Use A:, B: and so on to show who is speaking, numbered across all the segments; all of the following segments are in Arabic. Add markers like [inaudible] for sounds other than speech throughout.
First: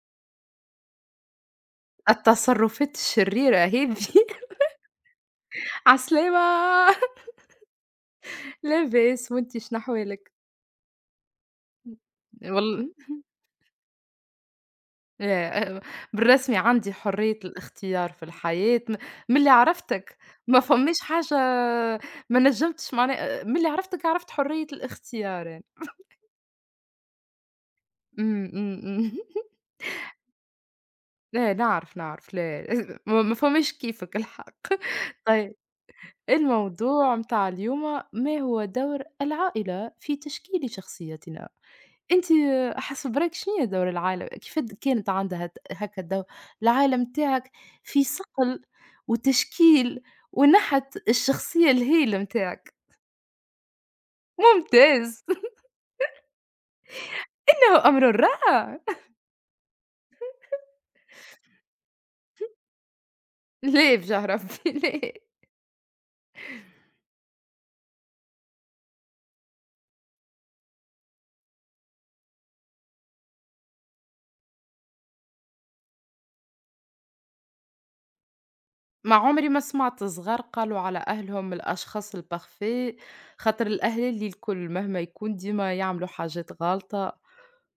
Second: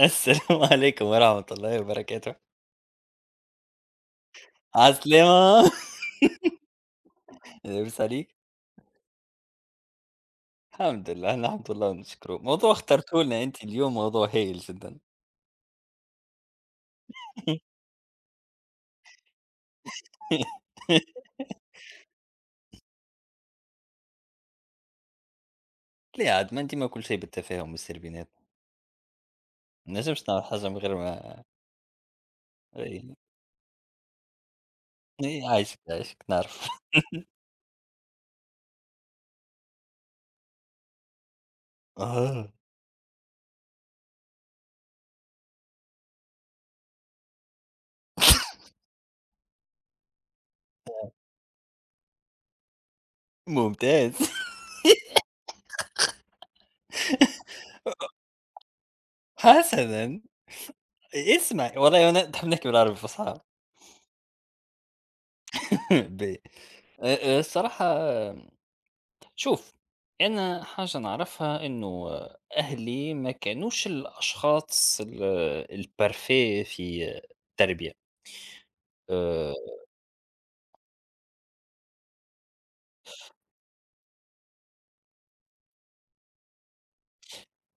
A: السلام عليكم ورحمة الله وبركاته.
B: التصرفات الشريرة هذي [laughs]
A: عالسلامة.
B: عسلامة.
A: لاباس عليك؟
B: لاباس وأنتِ شنحوالك؟
A: الحمد لله الحمد لله نشكرو، موضوع
B: والل
A: اخترته لنا أنت اليوم موضوع هايل جدًا.
B: آآ [laughs] بالرسمي عندي حرية الاختيار في الحياة من اللي عرفتك. ما فماش
A: [laughs]
B: حاجة، ما نجمتش معناها من اللي عرفتك عرفت حرية الاختيار يعني.
A: لا عاد ما ديما كل شيء بالتفاهم والسير بيناتنا،
B: إمم، إمم، إمم. [laughs]
A: ما نجمش نعمل حاجة من غير ما.
B: لا نعرف، نعرف لا
A: إي
B: [laughs] ما فماش كيفك الحق. [laughs]
A: إي
B: طيب،
A: عايشك عايشك نعرف.
B: الموضوع متاع اليوم، ما هو دور العائلة في تشكيل شخصيتنا؟
A: [laughs]
B: أنتِ
A: آه،
B: حسب برأيِك شنو هي دور العائلة؟ كيفاش كانت عندها هكا الدور؟ العائلة متاعك في صقل وتشكيل ونحت الشخصية الهايلة متاعك.
A: ممتاز.
B: ممتاز [laughs] إنه أمر رائع.
A: [laughs] حسنًا، اسمع والله أنا تحب نحكي بالعربي الفصحى.
B: لا بجاه ربي [laughs] لا.
A: [laughs] باهي، أ أ الصراحة، شوف، انا حاجه نعرفها انه اهلي ما كانوش الاشخاص البارفي في التربيه.
B: ما عمري
A: أه،
B: ما سمعت صغار قالوا على أهلهم الأشخاص الparfaits، خاطر الأهالي الكل مهما يكون ديما يعملوا حاجات غالطة.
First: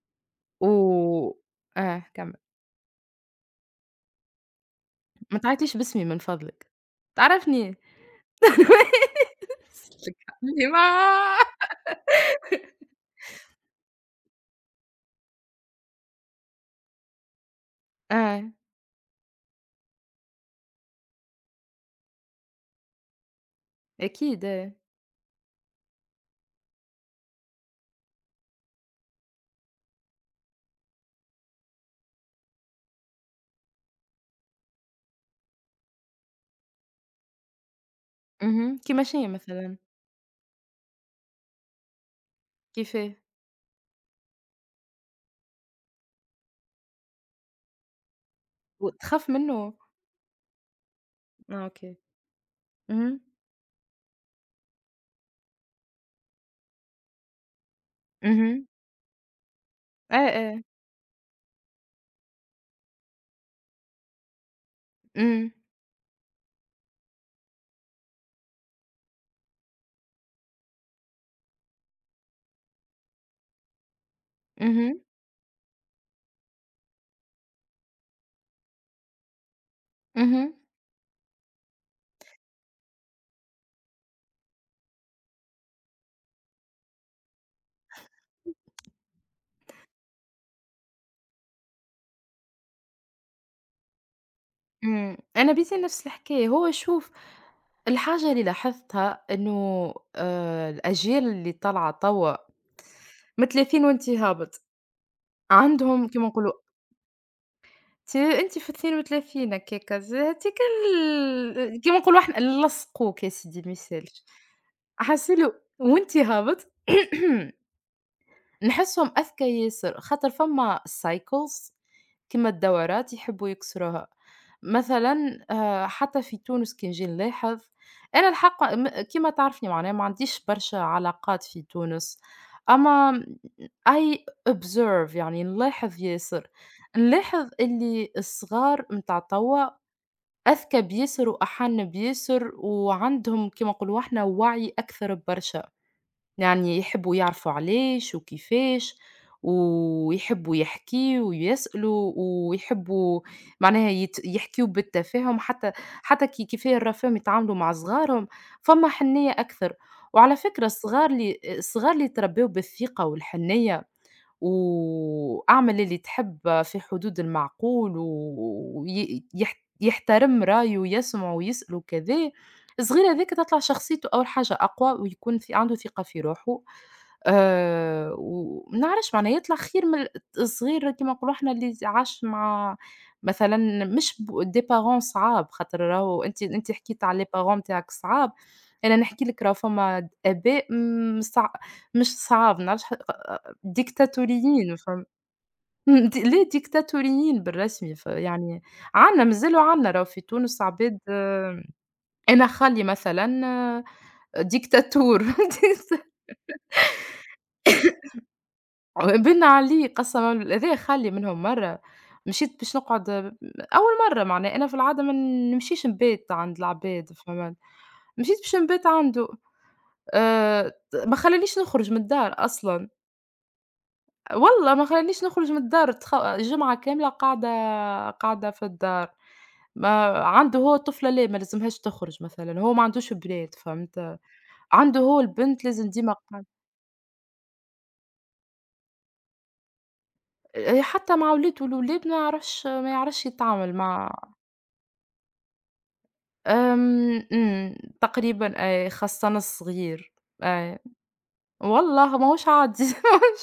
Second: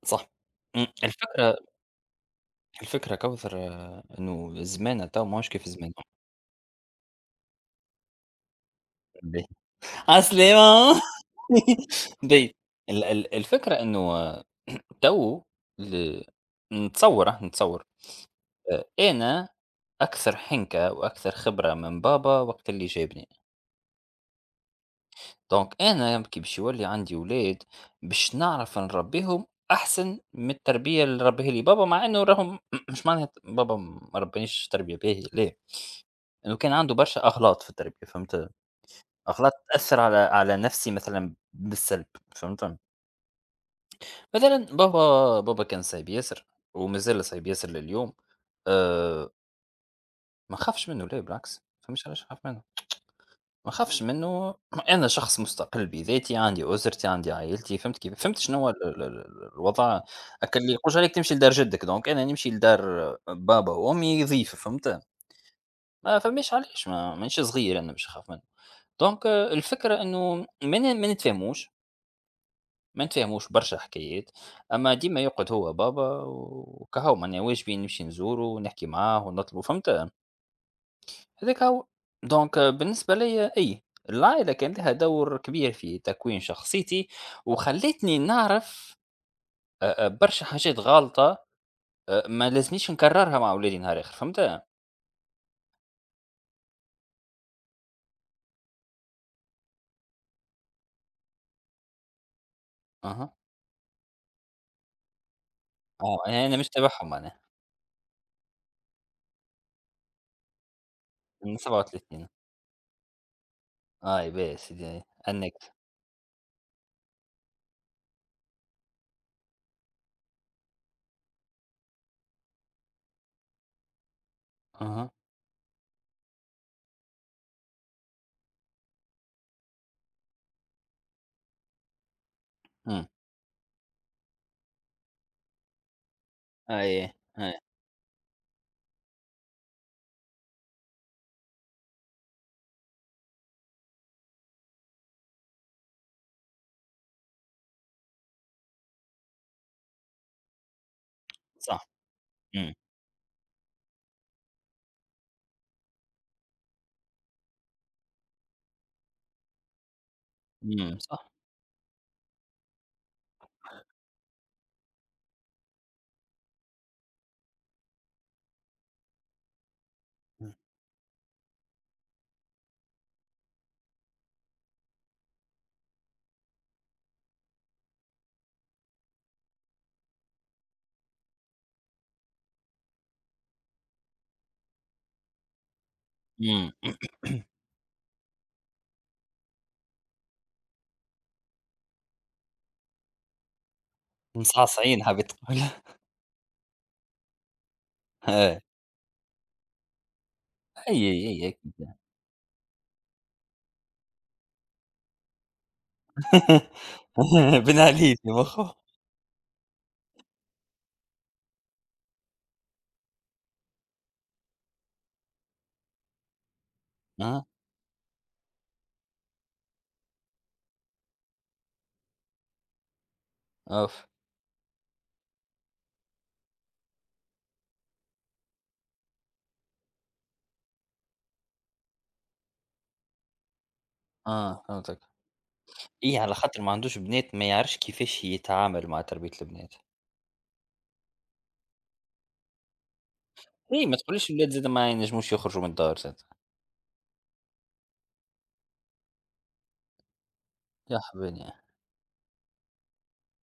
A: صح.
B: و
A: الفكره،
B: آه، كمّل.
A: الفكره كوثر، انه زمانه تو
B: ما
A: ماهوش كيف
B: تعيطليش
A: زمانه.
B: باسمي من فضلك، تعرفني. [laughs] [laughs] ما
A: عسلامة. [laughs] بي الفكره انه [clears throat] تو ل- نتصور،
B: آه،
A: انا اكثر حنكه واكثر خبره من بابا وقت اللي جابني.
B: أكيد آه.
A: دونك أنا كي باش يولي عندي ولاد باش نعرف نربيهم أحسن من التربية اللي ربيها لي بابا، مع إنه راهم [clears throat] مش معناها بابا ما ربانيش تربية باهية، لا. إنه كان عنده برشا أغلاط في التربية، فهمت.
B: اهم، كيما شنو
A: أغلاط
B: مثلًا؟
A: تأثر على نفسي مثلا بالسلب، فهمت.
B: كيفاه؟
A: مثلا بابا بابا كان صعيب ياسر، ومازال صعيب ياسر لليوم.
B: وتخاف
A: أه.
B: منه؟
A: ما خافش منه، لا بالعكس،
B: آه، أوكي.
A: فمش علاش نخاف منه.
B: اهم،
A: ما اخافش منه. [clears throat] أنا شخص مستقل بذاتي، عندي أسرتي، عندي عائلتي، فهمت كيف، فهمت شنو
B: اهم،
A: هو ال ال ال الوضع.
B: آه،
A: هاكا
B: آه،
A: اللي يقولش عليك تمشي لدار جدك، دونك أنا نمشي لدار بابا وأمي ضيف، فهمت.
B: إمم،
A: ما فماش علاش، ما مانيش صغير أنا باش نخاف منه. دونك، الفكرة إنه ما نتفاهموش، ما نتفاهموش برشا حكايات. أما
B: اهم،
A: ديما يقعد هو بابا وكهو معناها واجبي نمشي نزوره ونحكي معاه ونطلبه فهمت.
B: اهم،
A: هذاك هو. دونك، بالنسبة لي، أي العائلة كان لها دور كبير في تكوين شخصيتي وخلتني نعرف برشا حاجات غلطة، ما لازمنيش نكررها مع أولادي نهار آخر، فهمت؟
B: إمم. أنا بيتي نفس الحكاية. هو شوف، الحاجة اللي لاحظتها إنه الأجيال اللي طالعة توا
A: أها.
B: من 30 وأنت هابط، عندهم
A: أه
B: كيما
A: يعني
B: نقولوا،
A: أنا مش تبعهم، أنا
B: أنتِ في 32 هكاكا، هاتي
A: من
B: كيما نقولوا
A: 37.
B: إحنا لصقوك يا سيدي ما يسالش.
A: أي باهي سيدي
B: حسّي
A: أنك.
B: له وأنت هابط. [clears throat] [coughs] نحسهم أذكى ياسر، خاطر فما cycles، كيما الدورات يحبوا يكسروها.
A: أها،
B: مثلًا حتى في تونس كي نجي نلاحظ، أنا الحق كيما تعرفني معناها ما عنديش برشا علاقات في تونس،
A: أمم.
B: أما I observe، يعني نلاحظ ياسر.
A: أي،
B: نلاحظ
A: أي،
B: اللي الصغار متاع توا أذكى بياسر وأحن بياسر وعندهم كيما نقولوا إحنا وعي أكثر ببرشا. يعني يحبّوا يعرفوا علاش وكيفاش، ويحبّوا يحكيوا
A: صح.
B: ويسألوا،
A: أمم.
B: ويحبّوا معناها يحكيوا بالتفاهم. حتى حتى كي كيفاه الرفاهم يتعاملوا مع صغارهم، فما حنيّة أكثر. وعلى فكرة،
A: أمم،
B: الصغار
A: صح.
B: اللي يتربّوا بالثقة والحنيّة وأعمل اللي تحب في حدود المعقول وي يح يحترم رايه ويسمع ويسأل وكذا، الصغير هاذاك تطلع شخصيته أول حاجة أقوى ويكون في عنده ثقة في روحه. وما نعرفش معناها يطلع خير من الصغير كيما نقولوا إحنا اللي عاش مع مثلًا، مش ب des parents صعاب، خاطر راهو أنتِ
A: أمم.
B: حكيت على les parents نتاعك صعاب. أنا نحكي لك، راهو فما آباء م صع مش صعاب، ما نعرفش، ديكتاتوريين،
A: مصعصعين
B: فهمت.
A: حبيت تقول.
B: [laughs] ليه ديكتاتوريين بالرسمي
A: [laughs] أي،
B: فيعني عندنا، مازالوا عندنا راهو في تونس عباد
A: أي، أي،
B: آه.
A: أكيد.
B: أنا خالي مثلًا آه، ديكتاتور. [laughs]
A: [laughs] بن علي في [laughs] مخه.
B: بِنّا عليه قسمًا بالله، خالي منهم مرّة مشيت باش نقعد، أول مرّة معناها، أنا في العادة ما نمشيش نبات عند العباد
A: أه،
B: فهمت، مشيت باش نبات عنده. ت ما خلانيش نخرج من الدار أصلًا.
A: أوف،
B: والله ما خلانيش نخرج من الدار، جمعة كاملة قاعدة في الدار. ما عنده هو، الطفلة لا ما لازمهاش تخرج مثلًا، هو ما عندوش بنات فهمت،
A: آه،
B: عنده
A: فهمتك.
B: هو البنت لازم ديما
A: إيه، على
B: قاعدة.
A: خاطر ما عندوش بنات، ما يعرفش كيفاش يتعامل مع تربية البنات.
B: إيه، حتى مع ولاد، والولاد ما يعرفش يتعامل
A: إيه، ما
B: مع
A: تقوليش الولاد زاد ما ينجموش يخرجوا من الدار زاد.
B: آمم. إمم، تقريبًا أي، خاصّة الصغير. أي.
A: يا حبيبي.
B: والله ماهوش عادي [laughs] ماهوش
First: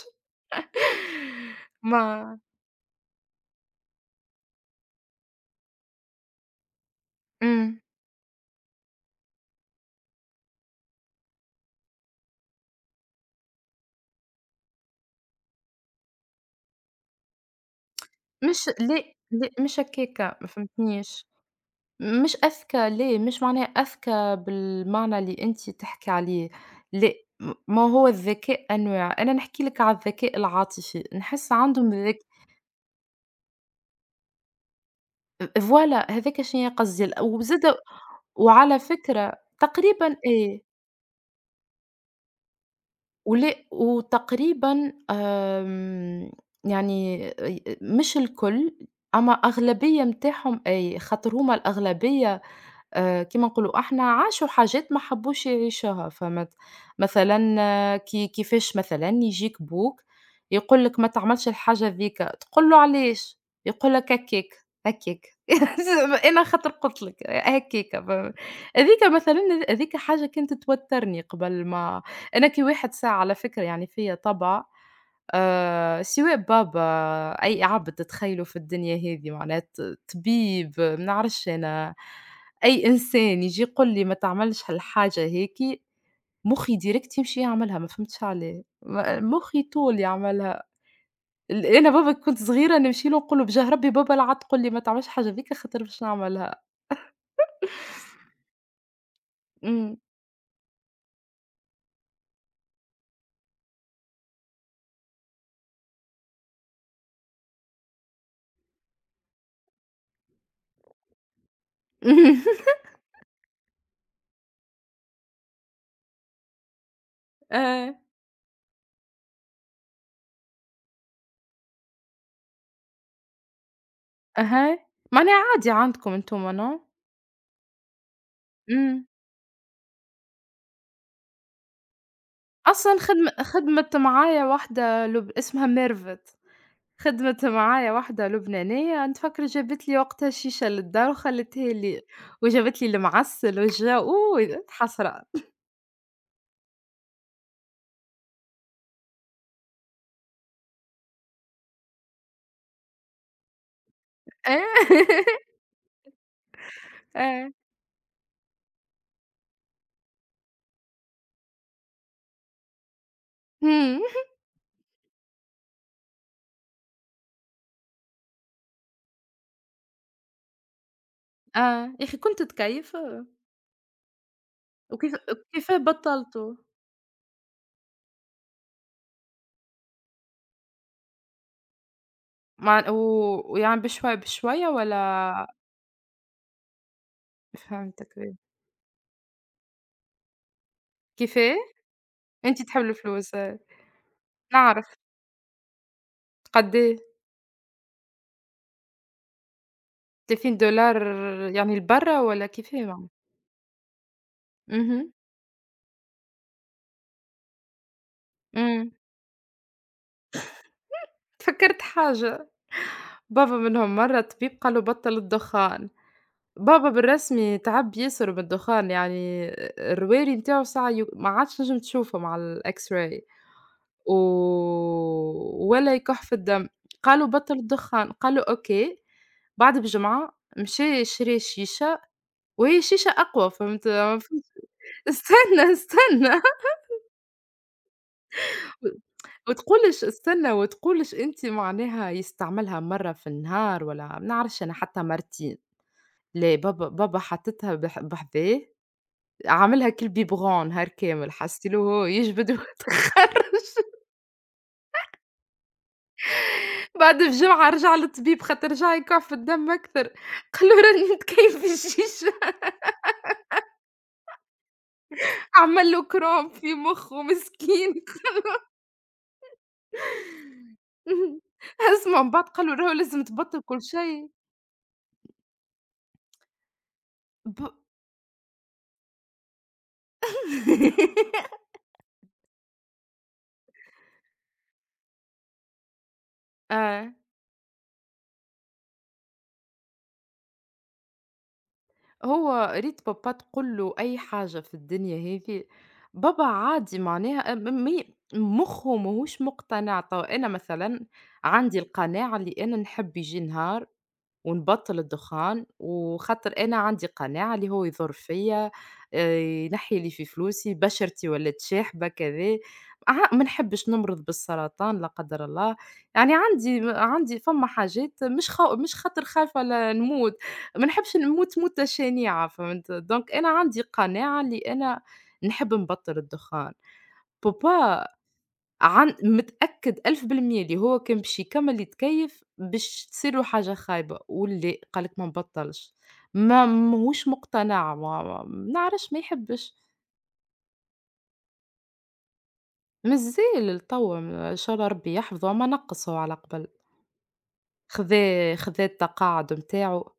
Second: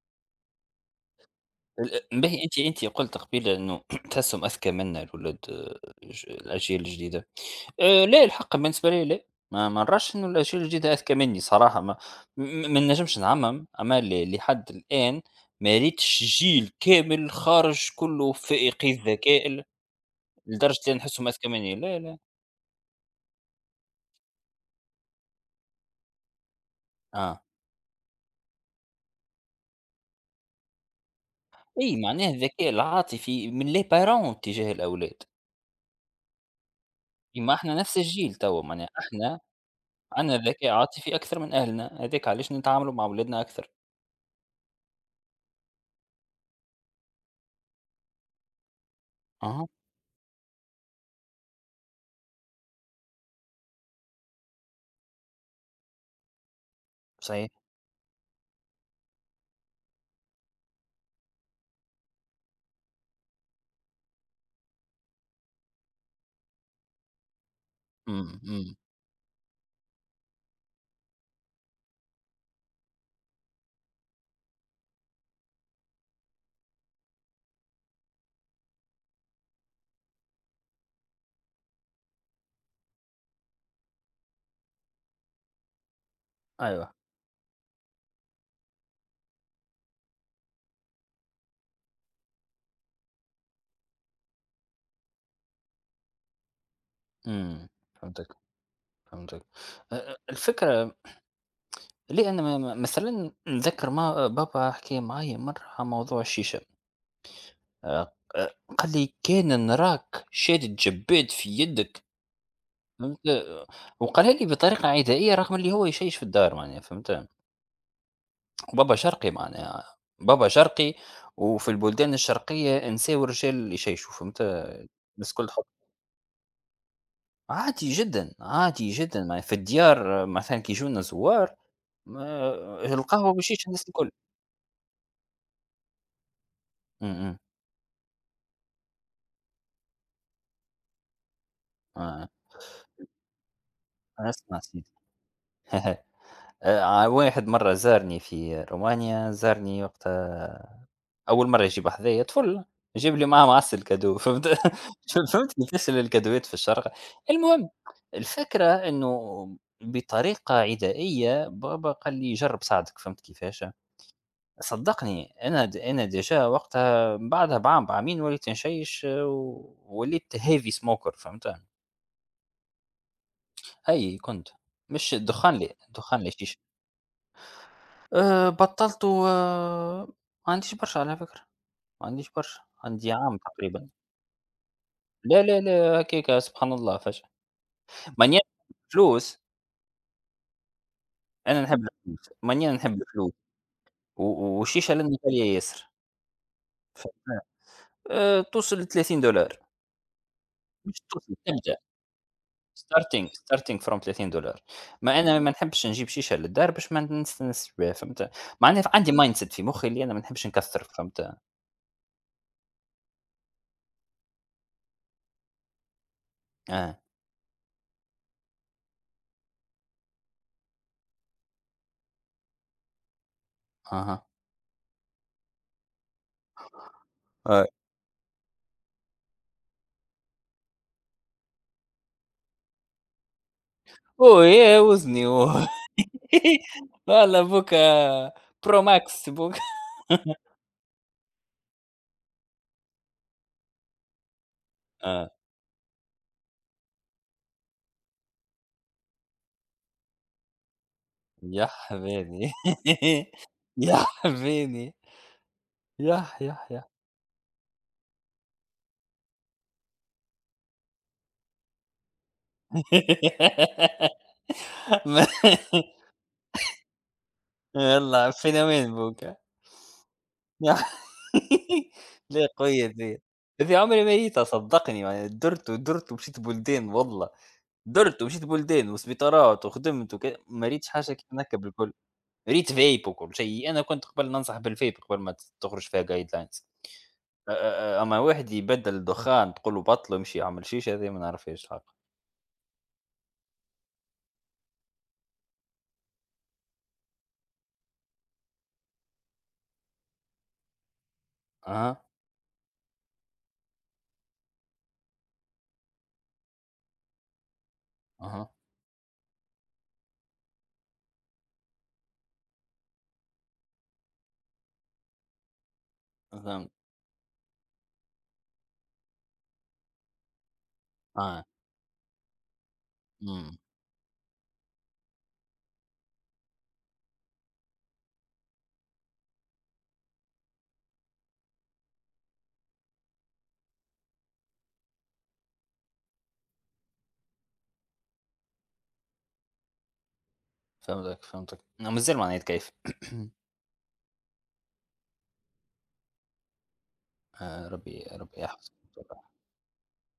B: ما
A: باهي، أنتِ قلت قبيلة إنه [clears throat] تحسهم أذكى منا الولاد، آه، ج الأجيال الجديدة.
B: إمم.
A: لا، الحق بالنسبة لي لا. ما نراش إنه الأجيال الجديدة أذكى مني صراحة. ما م م- ما نجمش نعمم، أما لحد الآن ما ريتش جيل كامل خارج كله
B: مش
A: فائقي
B: لأ،
A: الذكاء
B: لأ مش هكاكا، ما
A: لدرجة اللي
B: فهمتنيش.
A: نحسهم أذكى مني، لا لا.
B: مش أذكى ليه، مش معناه أذكى بالمعنى اللي أنتِ تحكي عليه، لأ.
A: آه.
B: ما هو الذكاء أنواع، أنا نحكي لِك على الذكاء العاطفي، نحس عندهم
A: أي، معناه الذكاء العاطفي من les parents تجاه الأولاد.
B: فوالا هذاك شنيا قصدي،
A: كيما إحنا
B: وزادا
A: نفس الجيل توا،
B: وعلى
A: معناها
B: فكرة
A: إحنا
B: تقريبًا
A: عندنا
B: إيه.
A: ذكاء عاطفي أكثر من أهلنا، هاذاك علاش نتعاملوا مع ولادنا أكثر.
B: وتقريبًا آمم، يعني مش الكل، أما
A: أها،
B: أغلبية متاعهم أي، خاطر هُم الأغلبية. كيما نقولوا إحنا عاشوا حاجات ما حبوش يعيشوها، فمت.
A: صحيح.
B: مثلًا آه، كيفاش مثلًا يجيك بوك يقول لك ما تعملش الحاجة ذيك، تقول له علاش؟ يقول لك هكاك، هكاك [laughs] أنا خاطر قُلت لك هكاك، فاهم.
A: إمم، إمم،
B: هاذيك مثلًا، هاذيك حاجة كانت توتّرني قبل ما أنا، كي واحد ساعة على فكرة، يعني فيّا طبع سواء بابا، أي عبد تتخيّله في الدنيا هذي، معنات طبيب ما نعرفش أنا، أي إنسان ييجي يقول لي ما تعملش هالحاجة هيكي، مُخّي
A: أيوه،
B: direct يمشي يعملها، ما فهمتش علاه، ما مُخّي طول يعملها. أنا بابا كنت صغيرة نمشي له نقول له بجاه ربي بابا لا عاد تقول لي ما تعملش حاجة هاذيكا خاطر باش نعملها.
A: إمم. فهمتك، فهمتك. أ
B: إمم.
A: أ الفكرة، لأن م م مثلًا نتذكر ما بابا حكى معايا مرة على موضوع الشيشة. آآ أ قال لي: "كان نراك شادد جباد في يدك"،
B: [laughs]
A: فهمت؟ وقالها لي بطريقة عدائية رغم اللي هو يشيش في الدار معناها، فهمت؟
B: آه،
A: بابا شرقي معناها، بابا شرقي، وفي البلدان الشرقية نساو الرجال اللي يشيشوا فهمت،
B: أها،
A: الناس
B: معناها
A: الكل تحب.
B: عادي عندكم أنتم، no؟
A: عادي جدًا، عادي
B: إمم،
A: جدًا معناها في الديار مثلًا كي يجونا زوار، ما آه،
B: أصلًا
A: القهوة، ما يشيش الناس
B: خدمت
A: الكل.
B: معايا واحدة اسمها ميرفت.
A: إمم، إمم،
B: خدمت معايا واحدة لبنانية نتفكر، جابت لي وقتها شيشة للدار وخلّتها لي،
A: آه،
B: وجابت لي المعسل
A: آه، اسمع
B: أوه!
A: سيدي.
B: حسرة.
A: [laughs] واحد مرة زارني في رومانيا، زارني وقتها أول مرّة يجيب هدايا طفل، جاب لي معاه معسل كادو، [laughs]
B: [laughs]
A: فهمت؟
B: آه،
A: فهمت كيفاش الكادوات في الشارقة.
B: آه،
A: المهم، الفكرة إنه بطريقة عدائية بابا قال لي: "جرّب ساعدك." فهمت كيفاش؟
B: إمم.
A: صدّقني، أنا ديجا وقتها بعدها بعام بعامين وليت نشيّش ووليت heavy smoker، فهمت؟
B: [laughs] آه، يا أخي كنت تكيّف آه.
A: أي كنت. مش
B: وكيف
A: الدخان لا،
B: وكيفاه
A: الدخان لا، شيشة.
B: بطّلته؟
A: بطّلته. ما عنديش برشا على فكرة، ما عنديش برشا،
B: مع و
A: عندي عام
B: ويعني
A: تقريبًا.
B: بشوية
A: لا،
B: والّا؟
A: لا، لا، هكاك سبحان الله فجأة.
B: فهمتك، باهي.
A: ماني، الفلوس.
B: كيفاه؟
A: أنا نحب الفلوس،
B: أنت
A: ماني
B: تحب
A: نحب الفلوس،
B: الفلوس آه، نعرف.
A: والشيشة لأني غالية ياسر،
B: قد إيه؟
A: فهمت؟ توصل ل$30. مش
B: $30
A: توصل، تبدأ
B: يعني لبرّا والّا كيفاه يعني؟
A: starting from $30.
B: اهم،
A: ما أنا ما نحبش نجيب شيشة للدار باش ما نستانسش بها، فهمت؟ معناها
B: إمم،
A: عندي mindset في مخي اللي أنا ما نحبش نكثّر، فهمت؟
B: تفكّرت حاجة. بابا منهم مرة طبيب قال له بطّل الدخان، بابا
A: آه،
B: بالرسمي تعب ياسر من الدخان، يعني الرواري نتاعو ساعة ما عادش تنجم تشوفهم على الX-ray، و
A: أها،
B: ولا يكح في الدم. قالوا بطّل
A: آه،
B: الدخان، قال له: "أوكي." بعد بجمعة مشى شرى شيشة، وهي شيشة أقوى، فهمت ما
A: أوه
B: فهمتش؟
A: يا وزني أوه.
B: استنى، استنى
A: [laughs] والله بوكا، برو
B: [laughs]
A: ماكس بوكا.
B: وتقولش استنى
A: [laughs]
B: وتقولش أنت معناها يستعملها مرة في النهار والّا ما نعرفش أنا، حتى
A: آه.
B: مرتين. ليه بابا حاططها بحذاه، عاملها كالبيبغون هار كامل،
A: يا
B: حسّيت له هو يجبد
A: حبيبي، [laughs]
B: ويتخرّج.
A: يا حبيبي، يح يح يح.
B: بعد بجمعة رجع للطبيب خاطر رجع يكع في الدم أكثر، قال له: "راني متكيّف الجيجة."
A: [laughs] ما
B: عمل له cramp في مُخّه مسكين.
A: يلّا فينومين بوكا، يح.
B: [laughs] اهم.
A: [laughs]
B: اسمع، من بعد
A: لا،
B: قال له
A: قوية
B: راهو
A: ذي.
B: لازم تبطّل
A: ذي
B: كل
A: عمري ما
B: شيء،
A: جيتها صدّقني، يعني درت ودرت ومشيت بلدان والله،
B: ب
A: درت ومشيت بلدان وسبيطارات وخدمت، ما ريتش حاجة كيما
B: [laughs]
A: هاكا بالكل. ريت فيب وكل شيء، أنا كنت قبل ننصح بالفيب قبل ما تخرج فيها جايد لاينز.
B: آه.
A: أما واحد يبدل الدخان تقول له بطل يمشي يعمل شيشة هذه، ما نعرفهاش الحق.
B: هو ريت بابا تقول له أي حاجة في الدنيا هذي، بابا عادي، معناها م مي مُخّه ماهوش مقتنع. توا أنا مثلًا عندي
A: أها،
B: القناعة اللي أنا نحب ييجي نهار ونبطّل الدخان، وخاطر أنا عندي قناعة اللي هو يضر
A: أها،
B: فيّا، ينحّي لي في فلوسي، بشرتي ولات شاحبة كذا. ما نحبّش نمرض بالسرطان لا قدّر الله، يعني
A: فهمت،
B: عندي فما حاجات، مش خاطر خايفة لا نموت، ما نحبّش
A: أه،
B: نموت موتة شنيعة، فهمت؟ دونك أنا
A: أمم.
B: عندي قناعة اللي أنا نحب نبطّل الدخان. بابا عن متأكد 1000% اللي هو كان باش يكمّل يتكيّف باش تصير له حاجة خايبة، ولأ قال لك ما نبطّلش. ما ماهوش مقتنع، ما نعرفش، ما يحبش.
A: فهمتك، فهمتك، أنا مازال ما كيف. [coughs]
B: مازال لتوا، إن شاء الله ربي يحفظه، أمّا نقّص هو على قبل.
A: آه، ربي ربي
B: خذا
A: يحفظك
B: خذا
A: بصراحة.
B: التقاعد نتاعو،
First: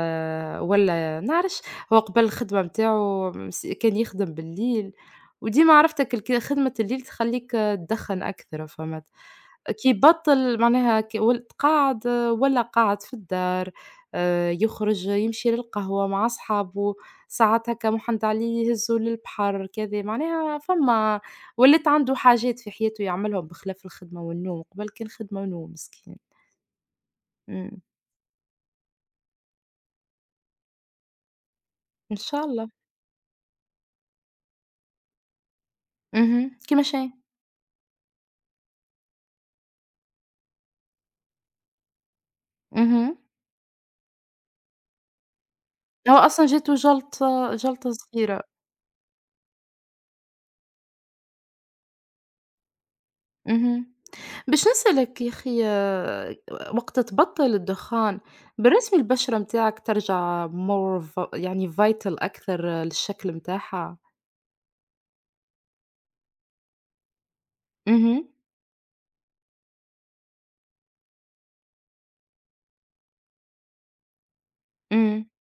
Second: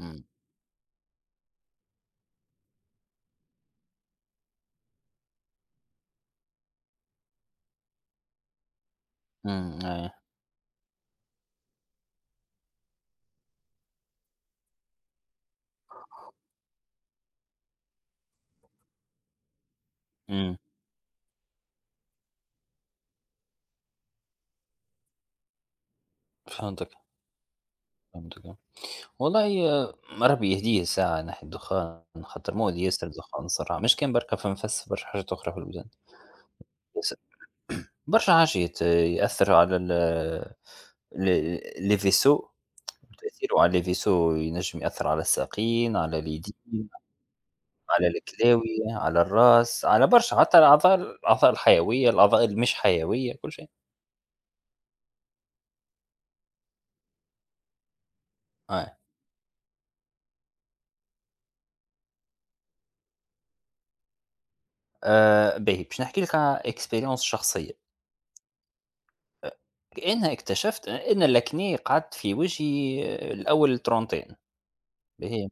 A: أمم،
B: والّا نعرفش. هو قبل الخدمة نتاعو كان يخدم بالليل، وديما عرفتك خدمة الليل تخلّيك آه، تدخّن أكثر فهمت.
A: أمم،
B: كي
A: آه،
B: يبطّل معناها، ك ول قاعد ولّى قاعد في الدار، يخرج يمشي للقهوة مع صحابه، ساعات هكا محنّت عليه يهزّه للبحر كذا،
A: أمم.
B: معناها فما، ولات عنده حاجات في حياته يعملهم بخلاف الخدمة والنوم، قبل كان خدمة ونوم مسكين.
A: فهمتك،
B: إمم.
A: فهمتك. والله، ربي يهديه الساعة ناحية الدخان
B: إن شاء
A: خاطر
B: الله.
A: مؤذي ياسر الدخان صراحة، مش كان بركة فنفس برشا حاجات أخرى في البلدان.
B: اهم. كيما شاي.
A: برشا حاجات، يأثّر على ال les vaisseaux.
B: اهم.
A: تأثيره على les vaisseaux ينجم يأثّر على الساقين،
B: هو
A: على
B: أصلًا جاته
A: اليدين،
B: جَلطة
A: على
B: صغيرة.
A: الكلاوي، على الراس، على برشا حتى الأعضاء الحيوية، الأعضاء اللي مش حيوية، كل شيء.
B: اهم. باش نسألك يا أخي آه، وقت تبطّل الدخان،
A: آه.
B: بالرسمي البشرة متاعك ترجع more يعني vital أكثر آه، للشكل متاعها؟
A: باهي، باش نحكي لك على experience شخصية.
B: اهم،
A: أ أنا اكتشفت أن الacné قعد في وجهي، الأول trentaine.
B: إمم،
A: باهي،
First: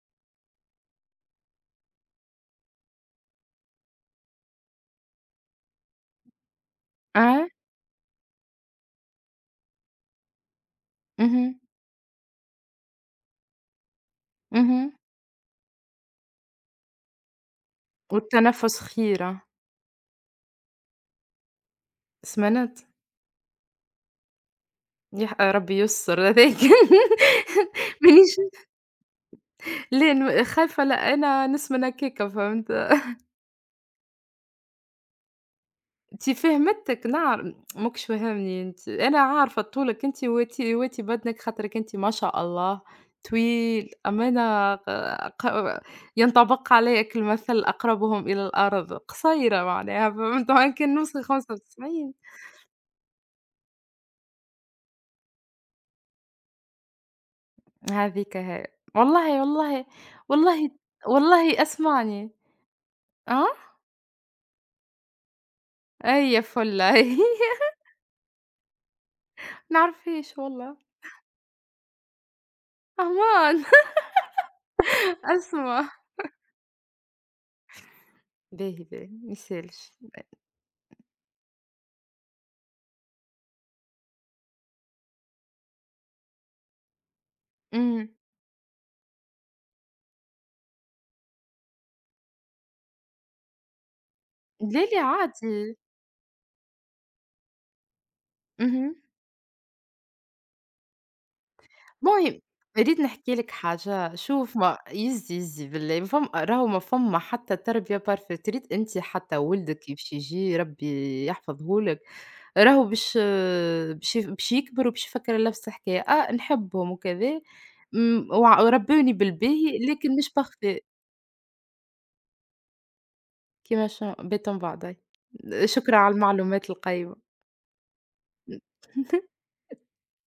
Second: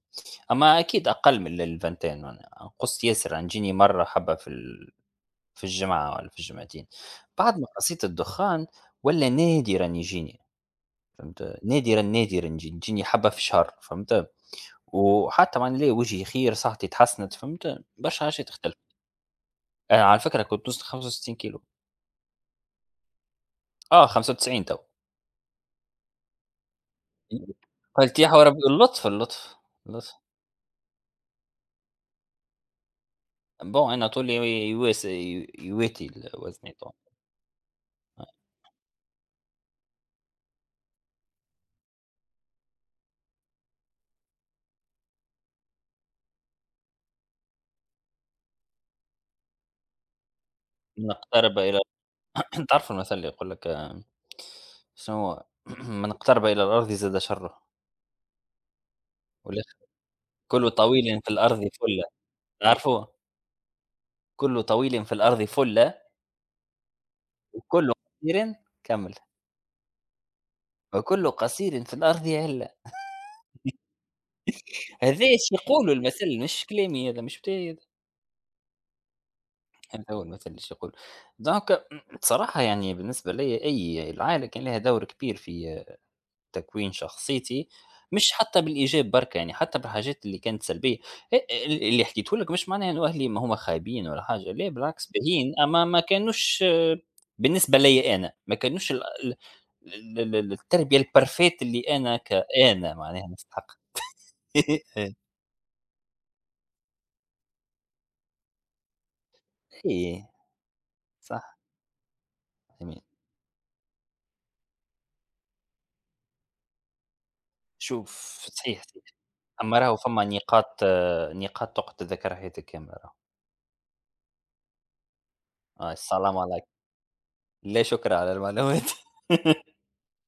A: أما أكيد أقل من الفانتين معناها، قُصت ياسر. أنا تجيني مرّة حبّة في الجمعة والّا في الجمعتين.
B: آه،
A: بعد ما قصيت الدخان، ولا نادرًا يجيني، فهمت؟
B: اهم،
A: نادرًا، نادرًا تجيني حبّة في الشهر، فهمت؟
B: اهم.
A: وحتى معنى ليا وجهي خير، صحتي تحسنت، فهمت؟ برشا حاجات
B: والتنفس
A: اختلفت.
B: خيرة.
A: أنا على فكرة كنت نوصل 95 كيلو.
B: سمنت؟
A: 95 توا.
B: يح آه، ربي يستر هذاك. [laughs]
A: قلت يا
B: مانيش،
A: حول ربي، اللطف، اللطف، اللطف.
B: لا خايفة لا أنا نسمن هكاكا، فهمت؟
A: bon أنا طولي يواس ي يواتي
B: أنتِ
A: وزني توا.
B: فهمتِك، ماكش فاهمني أنتِ. أنا عارفة طولِك أنتِ، وأنتِ وأنتِ بدنِك خاطرِك أنتِ ما شاء الله طويل، أما أنا ق ق ينطبق عليك المثل أقربهم إلى الأرض، قصيرة معناها، فهمت؟ وإن كان نوصل
A: نقترب إلى.
B: 95.
A: [clears throat] تعرف المثل اللي يقول لك، شنو هو؟ [clears throat] "من اقترب إلى الأرض زاد شره."
B: هاذيك هي. والله،
A: ولا
B: والله،
A: كُلّ
B: والله،
A: طويل في الأرض
B: والله
A: فُلَّة.
B: اسمعني
A: تعرفوها؟
B: آه؟
A: كُلّ طويل في الأرض فُلَّة،
B: أي فلة [laughs] ما
A: وكُلّ قصير، كمّل.
B: نعرفهاش والله.
A: وكُلّ قصير في الأرض عِلَّة.
B: أمان. [laughs]
A: هذا اش
B: أسمع،
A: يقولوا المثل، مش كلامي هذا، مش بتاعي هذا.
B: باهي، باهي، ما يسالش.
A: هذا هو المثل اش يقول. دونك، بصراحة يعني، بالنسبة ليّا، أي العائلة كان لها دور كبير في تكوين شخصيتي،
B: إمم،
A: مش حتى بالايجاب برك، يعني حتى بالحاجات اللي كانت سلبيه. إيه، إيه اللي حكيته لك مش معناه انه اهلي ما هما خايبين ولا حاجه، لا
B: لا، لا
A: بالعكس باهين،
B: عادي.
A: اما ما كانوش. بالنسبه لي انا ما كانوش
B: اهم.
A: التربيه البرفيت اللي انا
B: المهم،
A: كانا
B: أريد
A: معناها
B: نحكي لك
A: نستحق.
B: حاجة. شوف ما
A: [laughs]
B: يزي يزي بالله، ما فم راهو ما فما حتى تربية perfect، تريد أنتِ حتى ولدك
A: اي،
B: كيفاش يجي ربي
A: صح،
B: يحفظه لك، راهو
A: جميل.
B: باش يكبر وباش يفكر نفس الحكاية، آه نحبهم وكذا.
A: شوف، صحيح صحيح.
B: وربوني بالباهي،
A: اما راهو
B: لكن
A: فما
B: مش parfait
A: نقاط تقعد تذكرها حياتك كامله راهو.
B: كيما بيتهم بعضاي. شكرًا على
A: السلام عليكم.
B: المعلومات القيمة.
A: لا، شكرا على المعلومات.
B: [laughs]
A: [laughs]